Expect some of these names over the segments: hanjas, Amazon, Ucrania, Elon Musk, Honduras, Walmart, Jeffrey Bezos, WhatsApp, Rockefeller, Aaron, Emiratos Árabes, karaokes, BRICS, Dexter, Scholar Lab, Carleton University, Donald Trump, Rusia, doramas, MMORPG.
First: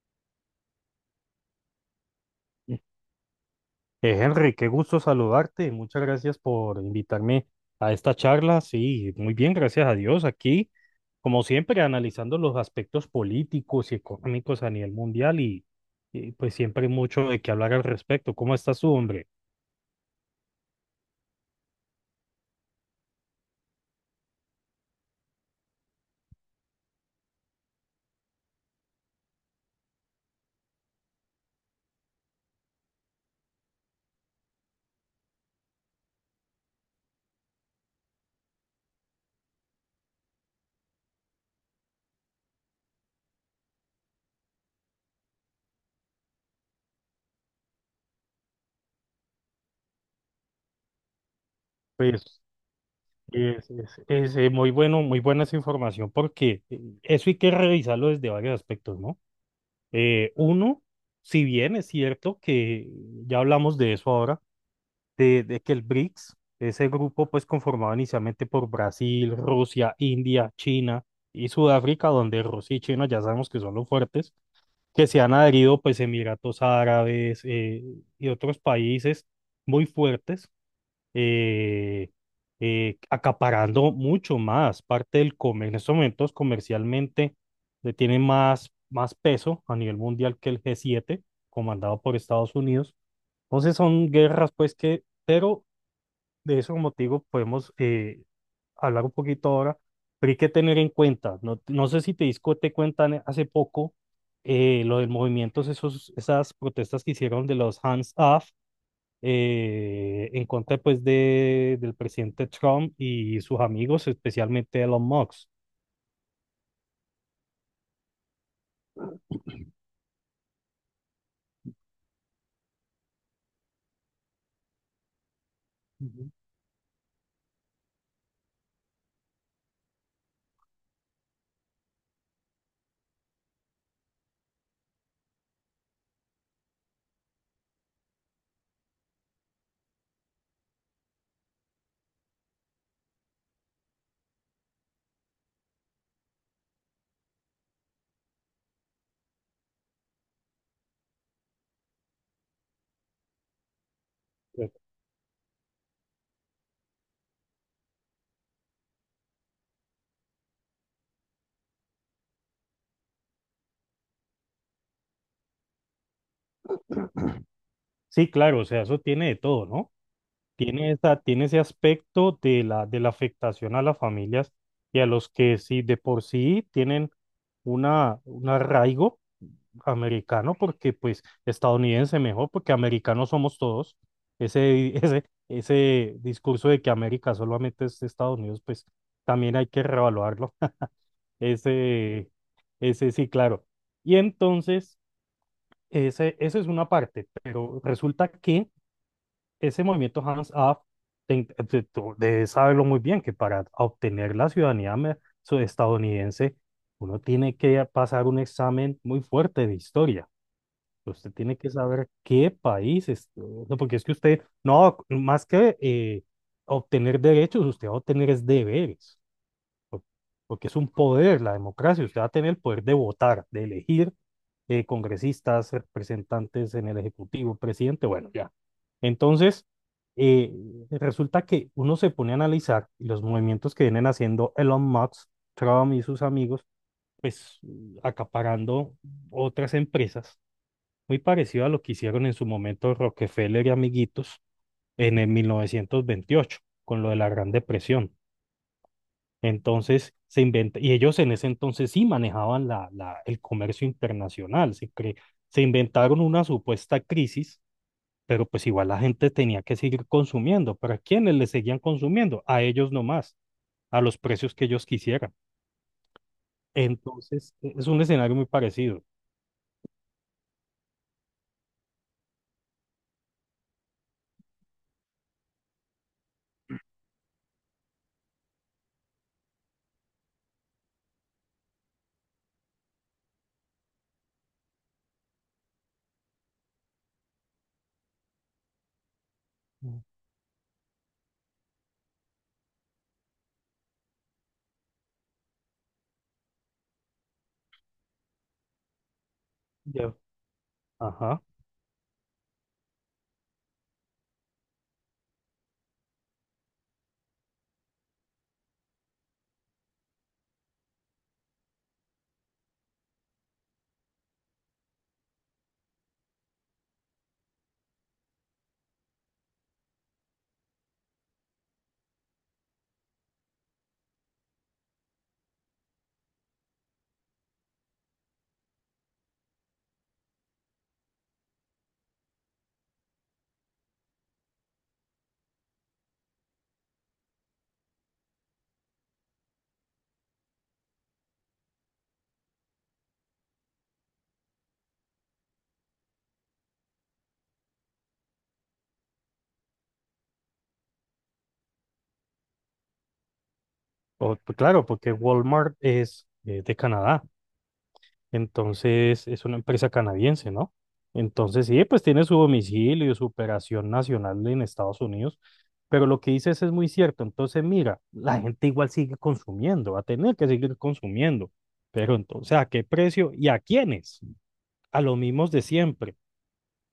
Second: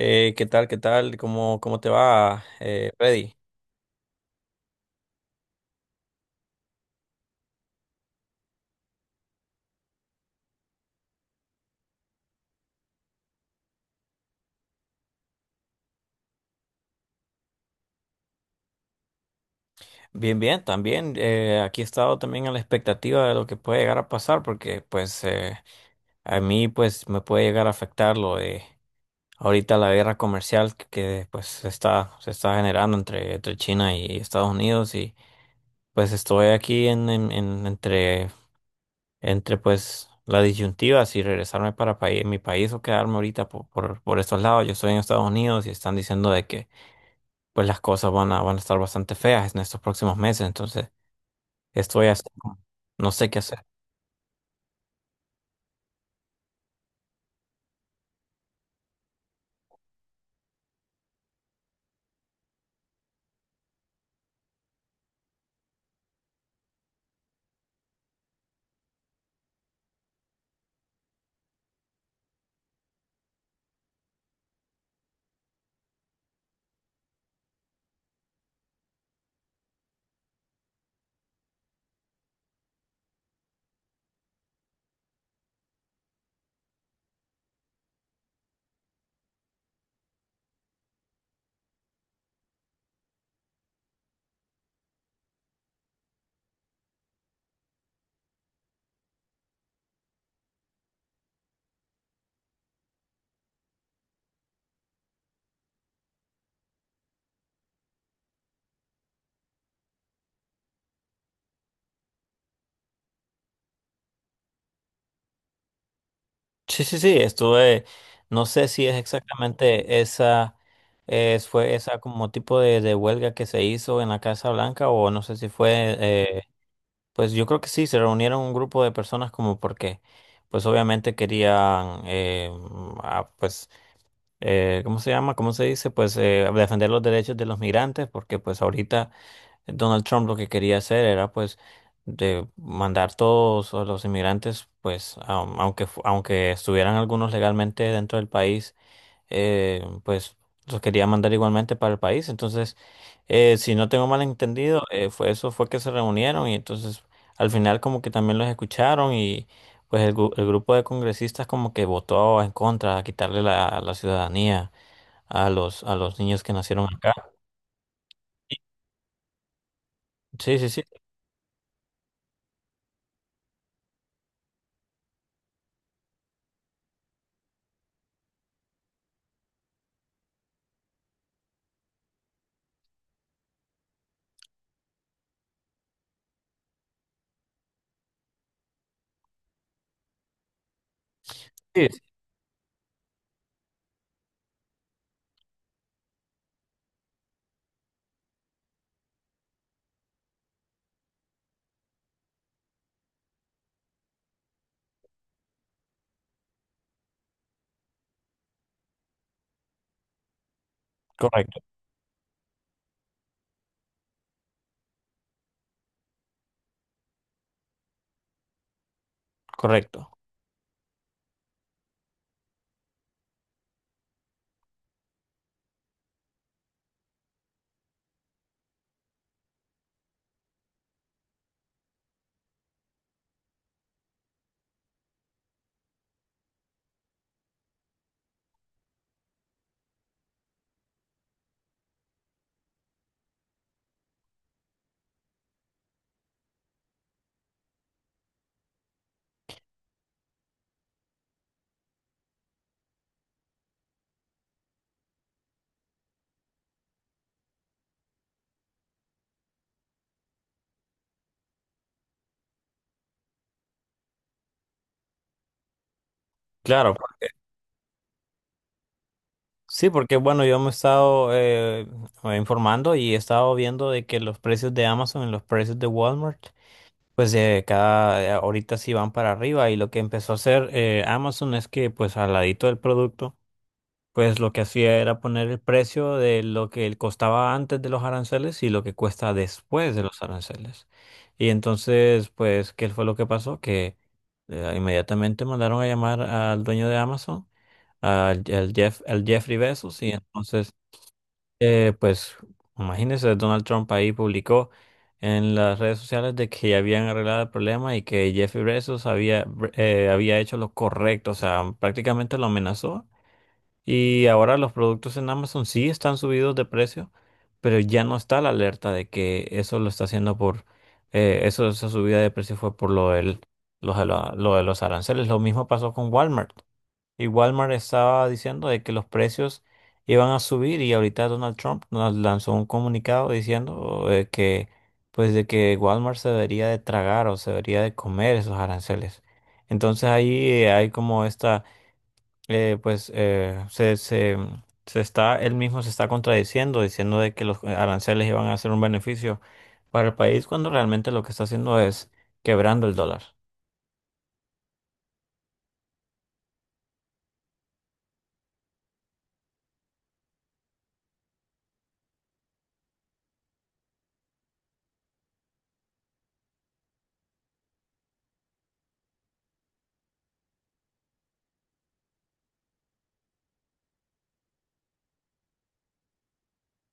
¿Qué tal? ¿Qué tal? ¿Cómo te va, Eh, Freddy? Henry, qué gusto saludarte. Muchas gracias por invitarme a esta charla. Sí, muy bien, gracias a Dios. Aquí, como siempre, analizando los aspectos políticos y económicos a nivel mundial y, pues siempre hay mucho de qué hablar al respecto. ¿Cómo estás tú, hombre? Bien, bien, también. Aquí he estado también a la expectativa de lo que puede llegar a pasar, porque pues a mí pues me puede llegar a afectar lo de ahorita la guerra comercial que pues se está generando entre China y Estados Unidos y pues estoy aquí entre pues la disyuntiva si regresarme para mi país o quedarme ahorita por estos lados. Yo estoy en Estados Unidos y están diciendo de que pues las cosas van a estar bastante feas en estos próximos meses. Entonces, estoy Pues así, es, como, no sé qué hacer. es- es, eh, muy bueno, muy buena esa información porque eso hay que revisarlo desde varios aspectos, ¿no? Uno, si bien es cierto que ya hablamos de eso ahora de que el BRICS, ese grupo pues conformado inicialmente por Brasil, Rusia, India, China y Sudáfrica, donde Rusia y China ya sabemos que son los fuertes, que se han adherido pues Emiratos Árabes y otros países muy fuertes, eh, acaparando mucho más parte del comercio. En estos momentos comercialmente le tienen más peso a nivel mundial que el g siete comandado por Estados Unidos. Entonces son guerras pues que, pero de eso, como te digo, podemos hablar un poquito ahora, pero hay que tener en cuenta, no, no sé si te disco te cuentan hace poco lo del movimiento, esos, esas protestas que hicieron de los hands off en contra pues de, del presidente Trump y sus amigos, especialmente Elon Musk. Sí, sí, sí, estuve, no sé si es exactamente esa, fue esa como tipo de huelga que se hizo en la Casa Blanca o no sé si fue, Ujú. Pues yo creo que sí, se reunieron un grupo de personas como porque, pues obviamente querían, ah, pues, ¿cómo se llama? ¿Cómo se dice? Pues defender los derechos de los migrantes porque pues ahorita Donald Trump lo que quería hacer era pues de mandar todos a los inmigrantes, pues aunque estuvieran algunos legalmente dentro del país, pues los quería mandar igualmente para el país. Entonces, si no tengo mal entendido, fue que se reunieron y entonces al final como que también los escucharon y pues el grupo de congresistas como que votó en contra, a quitarle la ciudadanía a los niños que nacieron acá. Sí, claro, o sea, eso tiene de todo, ¿no? Sí, sí, sí, Tiene esa, tiene ese aspecto de la afectación a las familias y a los que sí de por sí tienen una, un arraigo americano, porque pues estadounidense mejor, porque americanos somos todos. Ese, ese discurso de que América solamente es Estados Unidos, pues también hay que reevaluarlo. sí, Ese, ese sí, claro. Y entonces, ese, esa es una parte, pero resulta que ese movimiento hands-off, tú debes saberlo muy bien, que para obtener la ciudadanía estadounidense, uno tiene que pasar un examen muy fuerte de historia. Usted tiene correcto, que saber qué país es, o sea, porque es que usted, no, más que obtener derechos, usted va a obtener es deberes por- correcto. porque es un poder la democracia. Usted va a tener el poder de votar, de elegir congresistas, representantes en el Ejecutivo, presidente, bueno, ya. Entonces, eh, resulta que uno se pone a analizar y los movimientos que vienen haciendo Elon Musk, Trump y sus amigos, pues acaparando otras empresas, muy parecido a lo que hicieron en su momento Rockefeller y amiguitos en el 1928, con lo de la Gran Depresión. Entonces se inventa, y ellos en ese entonces sí manejaban el comercio internacional, se inventaron una supuesta crisis, pero pues igual la gente tenía que seguir consumiendo. ¿Para quiénes le seguían consumiendo? A ellos nomás, a los precios que ellos quisieran. Claro, Entonces es un escenario muy parecido. sí, porque bueno, yo me he estado informando y he estado viendo de que los precios de Amazon y los precios de Walmart, pues cada ahorita sí van para arriba y lo que empezó a hacer Amazon es que pues al ladito del producto pues lo que hacía era poner el precio de lo que él costaba antes de los aranceles y lo que cuesta después Mm. de los aranceles. Y entonces, pues, ¿qué fue lo que pasó? Que inmediatamente mandaron a llamar al dueño de Amazon, al Jeffrey Bezos, y Ya. entonces, Ajá. eh, pues, imagínense, Donald Trump ahí publicó en las redes sociales de que ya habían arreglado el problema y que Jeffrey Bezos había hecho lo correcto, o sea, prácticamente lo amenazó y ahora los productos en Amazon sí están subidos de precio, pero ya no está la alerta de que eso lo está haciendo por, esa subida de precio fue por lo de lo de los aranceles. Lo mismo pasó con Walmart. Y Walmart estaba diciendo de que los precios iban a subir y ahorita Donald Trump nos lanzó un comunicado diciendo pues de que Walmart se debería de tragar o se debería de comer esos aranceles. Entonces ahí hay como esta pues se, se, se está, él mismo se está contradiciendo, diciendo de que los aranceles iban a ser un beneficio para el país cuando realmente lo que está haciendo es quebrando el dólar. Pues claro, porque Walmart es de Canadá. Entonces, es una empresa canadiense, ¿no? Entonces, sí, pues tiene su domicilio, su operación nacional en Estados Unidos, pero lo que dices es muy cierto. Entonces, mira, la gente igual sigue consumiendo, va a tener que seguir consumiendo, pero entonces, ¿a qué precio y a quiénes? A los mismos de siempre.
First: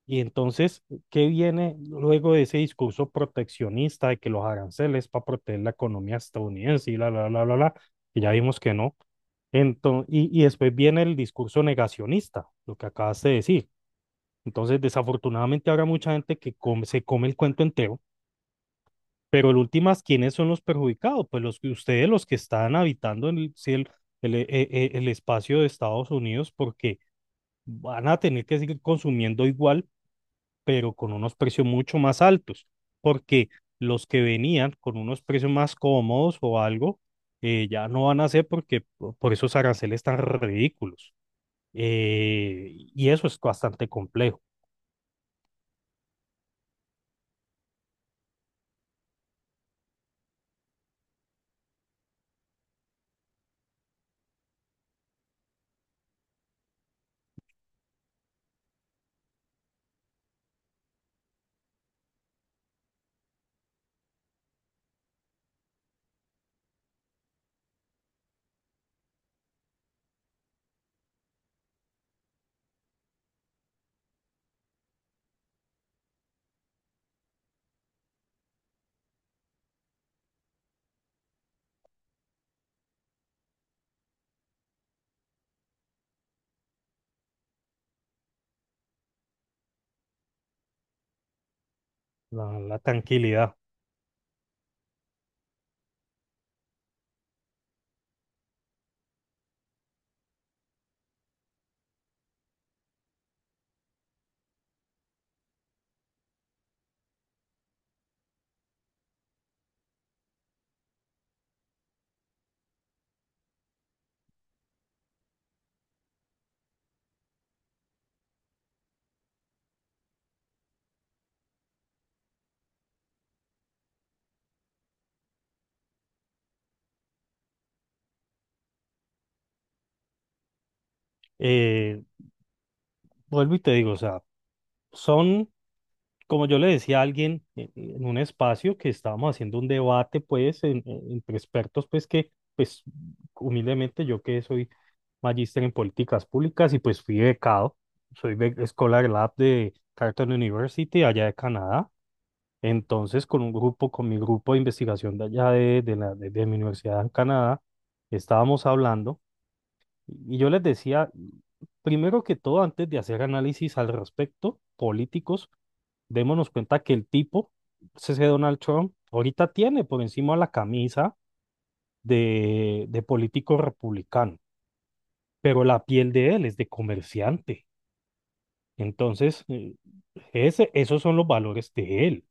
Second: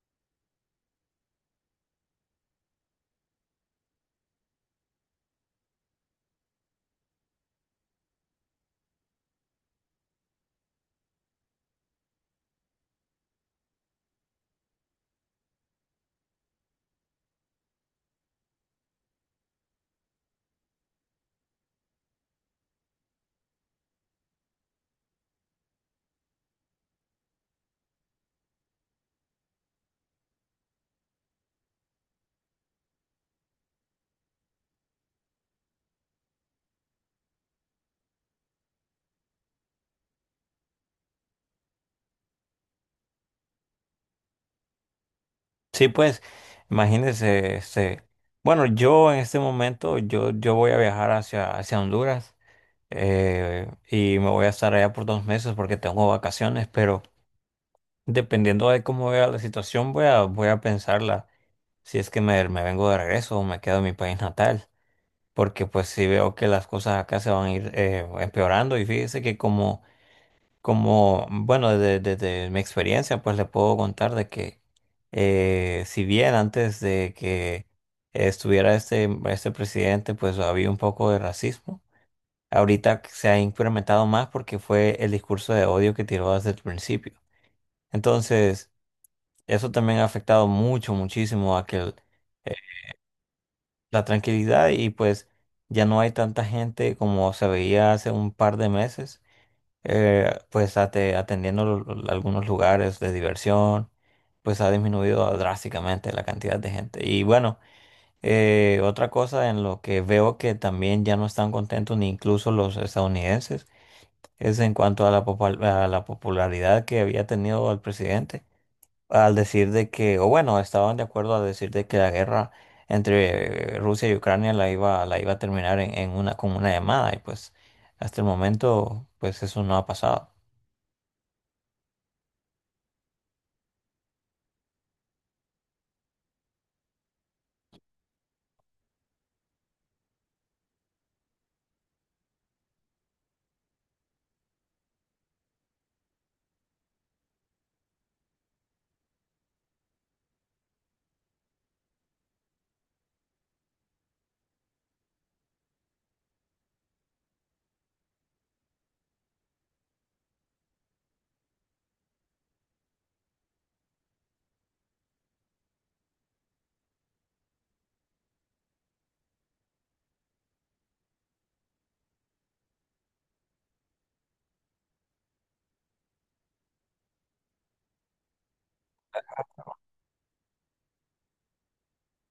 Y entonces, ¿qué viene luego de ese discurso proteccionista de que los aranceles para proteger la economía estadounidense y que ya vimos que no? Entonces, y después viene el discurso negacionista, lo que acabas de decir. Entonces, desafortunadamente habrá mucha gente que se come el cuento entero, pero en últimas, ¿quiénes son los perjudicados? Pues los que ustedes, los que están habitando en el, sí, el, e- e- el espacio de Estados Unidos, porque van a tener que seguir consumiendo igual pero con unos precios mucho más altos, porque los que venían con unos precios más cómodos o algo, ya no van a ser porque por esos aranceles tan ridículos. Y eso es bastante complejo. Sí, pues, imagínense, este, bueno, yo en este momento, yo voy a viajar hacia Honduras y me voy a estar allá por dos meses porque tengo vacaciones, pero dependiendo de cómo vea la situación, voy a pensarla si es que me vengo de regreso o me quedo en mi país natal. Porque pues sí veo que las cosas acá se van a ir empeorando y fíjese que como, como bueno, desde mi experiencia pues le puedo contar de que si bien antes de que estuviera este presidente pues había un poco de racismo, ahorita se ha incrementado más porque fue el discurso de odio que tiró desde el principio. Entonces, eso también ha afectado mucho, muchísimo a La tranquilidad. la tranquilidad y pues ya no hay tanta gente como se veía hace un par de meses, atendiendo algunos lugares de diversión, pues ha disminuido drásticamente la cantidad de gente. Y bueno, otra cosa en lo que veo que también ya no están contentos ni incluso los estadounidenses es en cuanto a a la popularidad que había tenido el presidente al decir de que, o bueno, estaban de acuerdo al decir de que la guerra entre Rusia y Ucrania la iba a terminar en con una llamada y pues hasta el momento pues eso no ha pasado. Eh, vuelvo y te digo, o sea, son como yo le decía a alguien en un espacio que estábamos haciendo un debate, pues, entre expertos, pues, que, pues, humildemente yo que soy magíster en políticas públicas y pues fui becado, Scholar Lab de Carleton University, allá de Canadá. Entonces, con un grupo, con mi grupo de investigación de allá de de mi universidad en Canadá, estábamos hablando y yo les decía, primero que todo, antes de hacer análisis al respecto, políticos, démonos cuenta que el tipo, ese Donald Trump, ahorita tiene por encima la camisa de político republicano, pero la piel de él es de comerciante. Entonces, ese, esos son los valores de él.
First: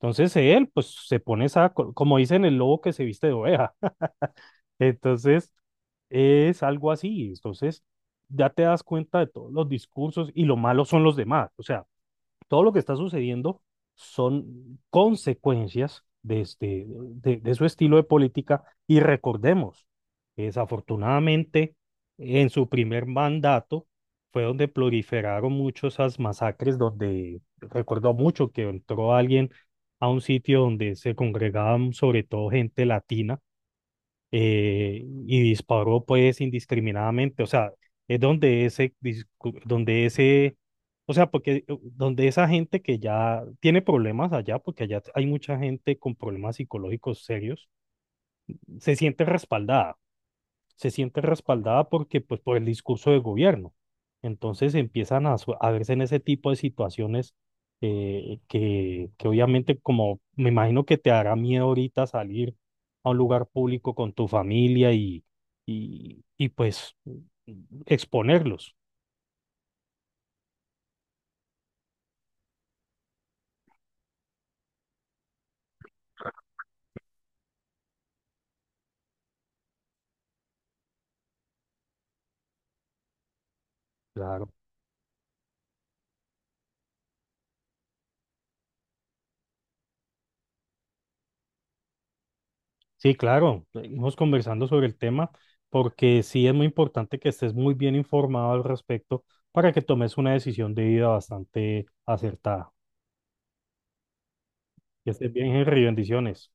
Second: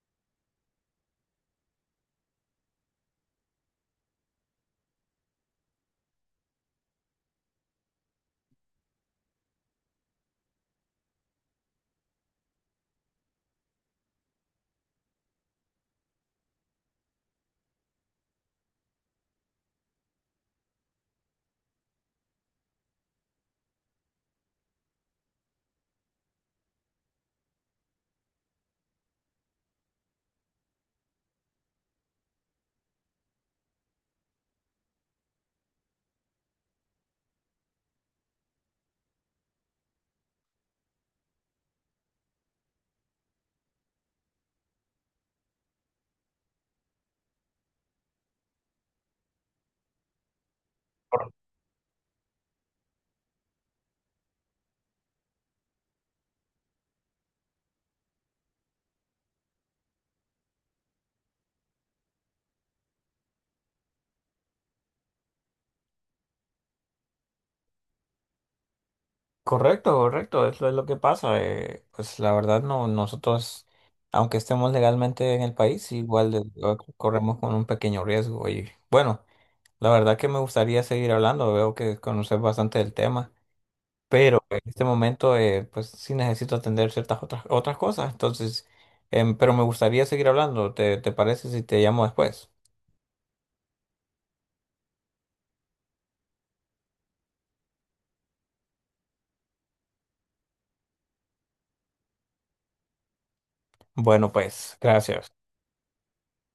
Entonces, él, pues, se pone esa, como dicen, el lobo que se viste de oveja. Entonces, es algo así. Entonces, ya te das cuenta de todos los discursos y lo malo son los demás. O sea, todo lo que está sucediendo son consecuencias de, este, de su estilo de política y recordemos, que desafortunadamente, en su primer mandato fue donde proliferaron mucho esas masacres, donde recordó mucho que entró alguien a un sitio donde se congregaban sobre todo gente latina y disparó pues indiscriminadamente, o sea, es donde ese, donde ese, o sea, porque donde esa gente que ya tiene problemas allá, porque allá hay mucha gente con problemas psicológicos serios, se siente respaldada, se siente respaldada porque, pues, por el discurso del gobierno. Entonces empiezan a, a verse en ese tipo de situaciones que obviamente, como me imagino que te hará miedo ahorita salir a un lugar público con tu familia y, y pues exponerlos. Correcto, correcto, es es lo que pasa. Pues la verdad no, nosotros, aunque estemos legalmente en el país, igual corremos con un pequeño riesgo. Y bueno, la verdad que me gustaría seguir hablando, veo que conoces bastante del tema. Pero Claro. en este momento pues sí necesito atender ciertas otras cosas, entonces, pero me gustaría seguir hablando, te parece si te llamo después? Sí, claro. Seguimos conversando sobre el tema porque sí es muy importante que estés muy bien informado al respecto para que tomes una decisión de vida bastante acertada. Bueno, pues, Que estés gracias. bien, Henry. Bendiciones.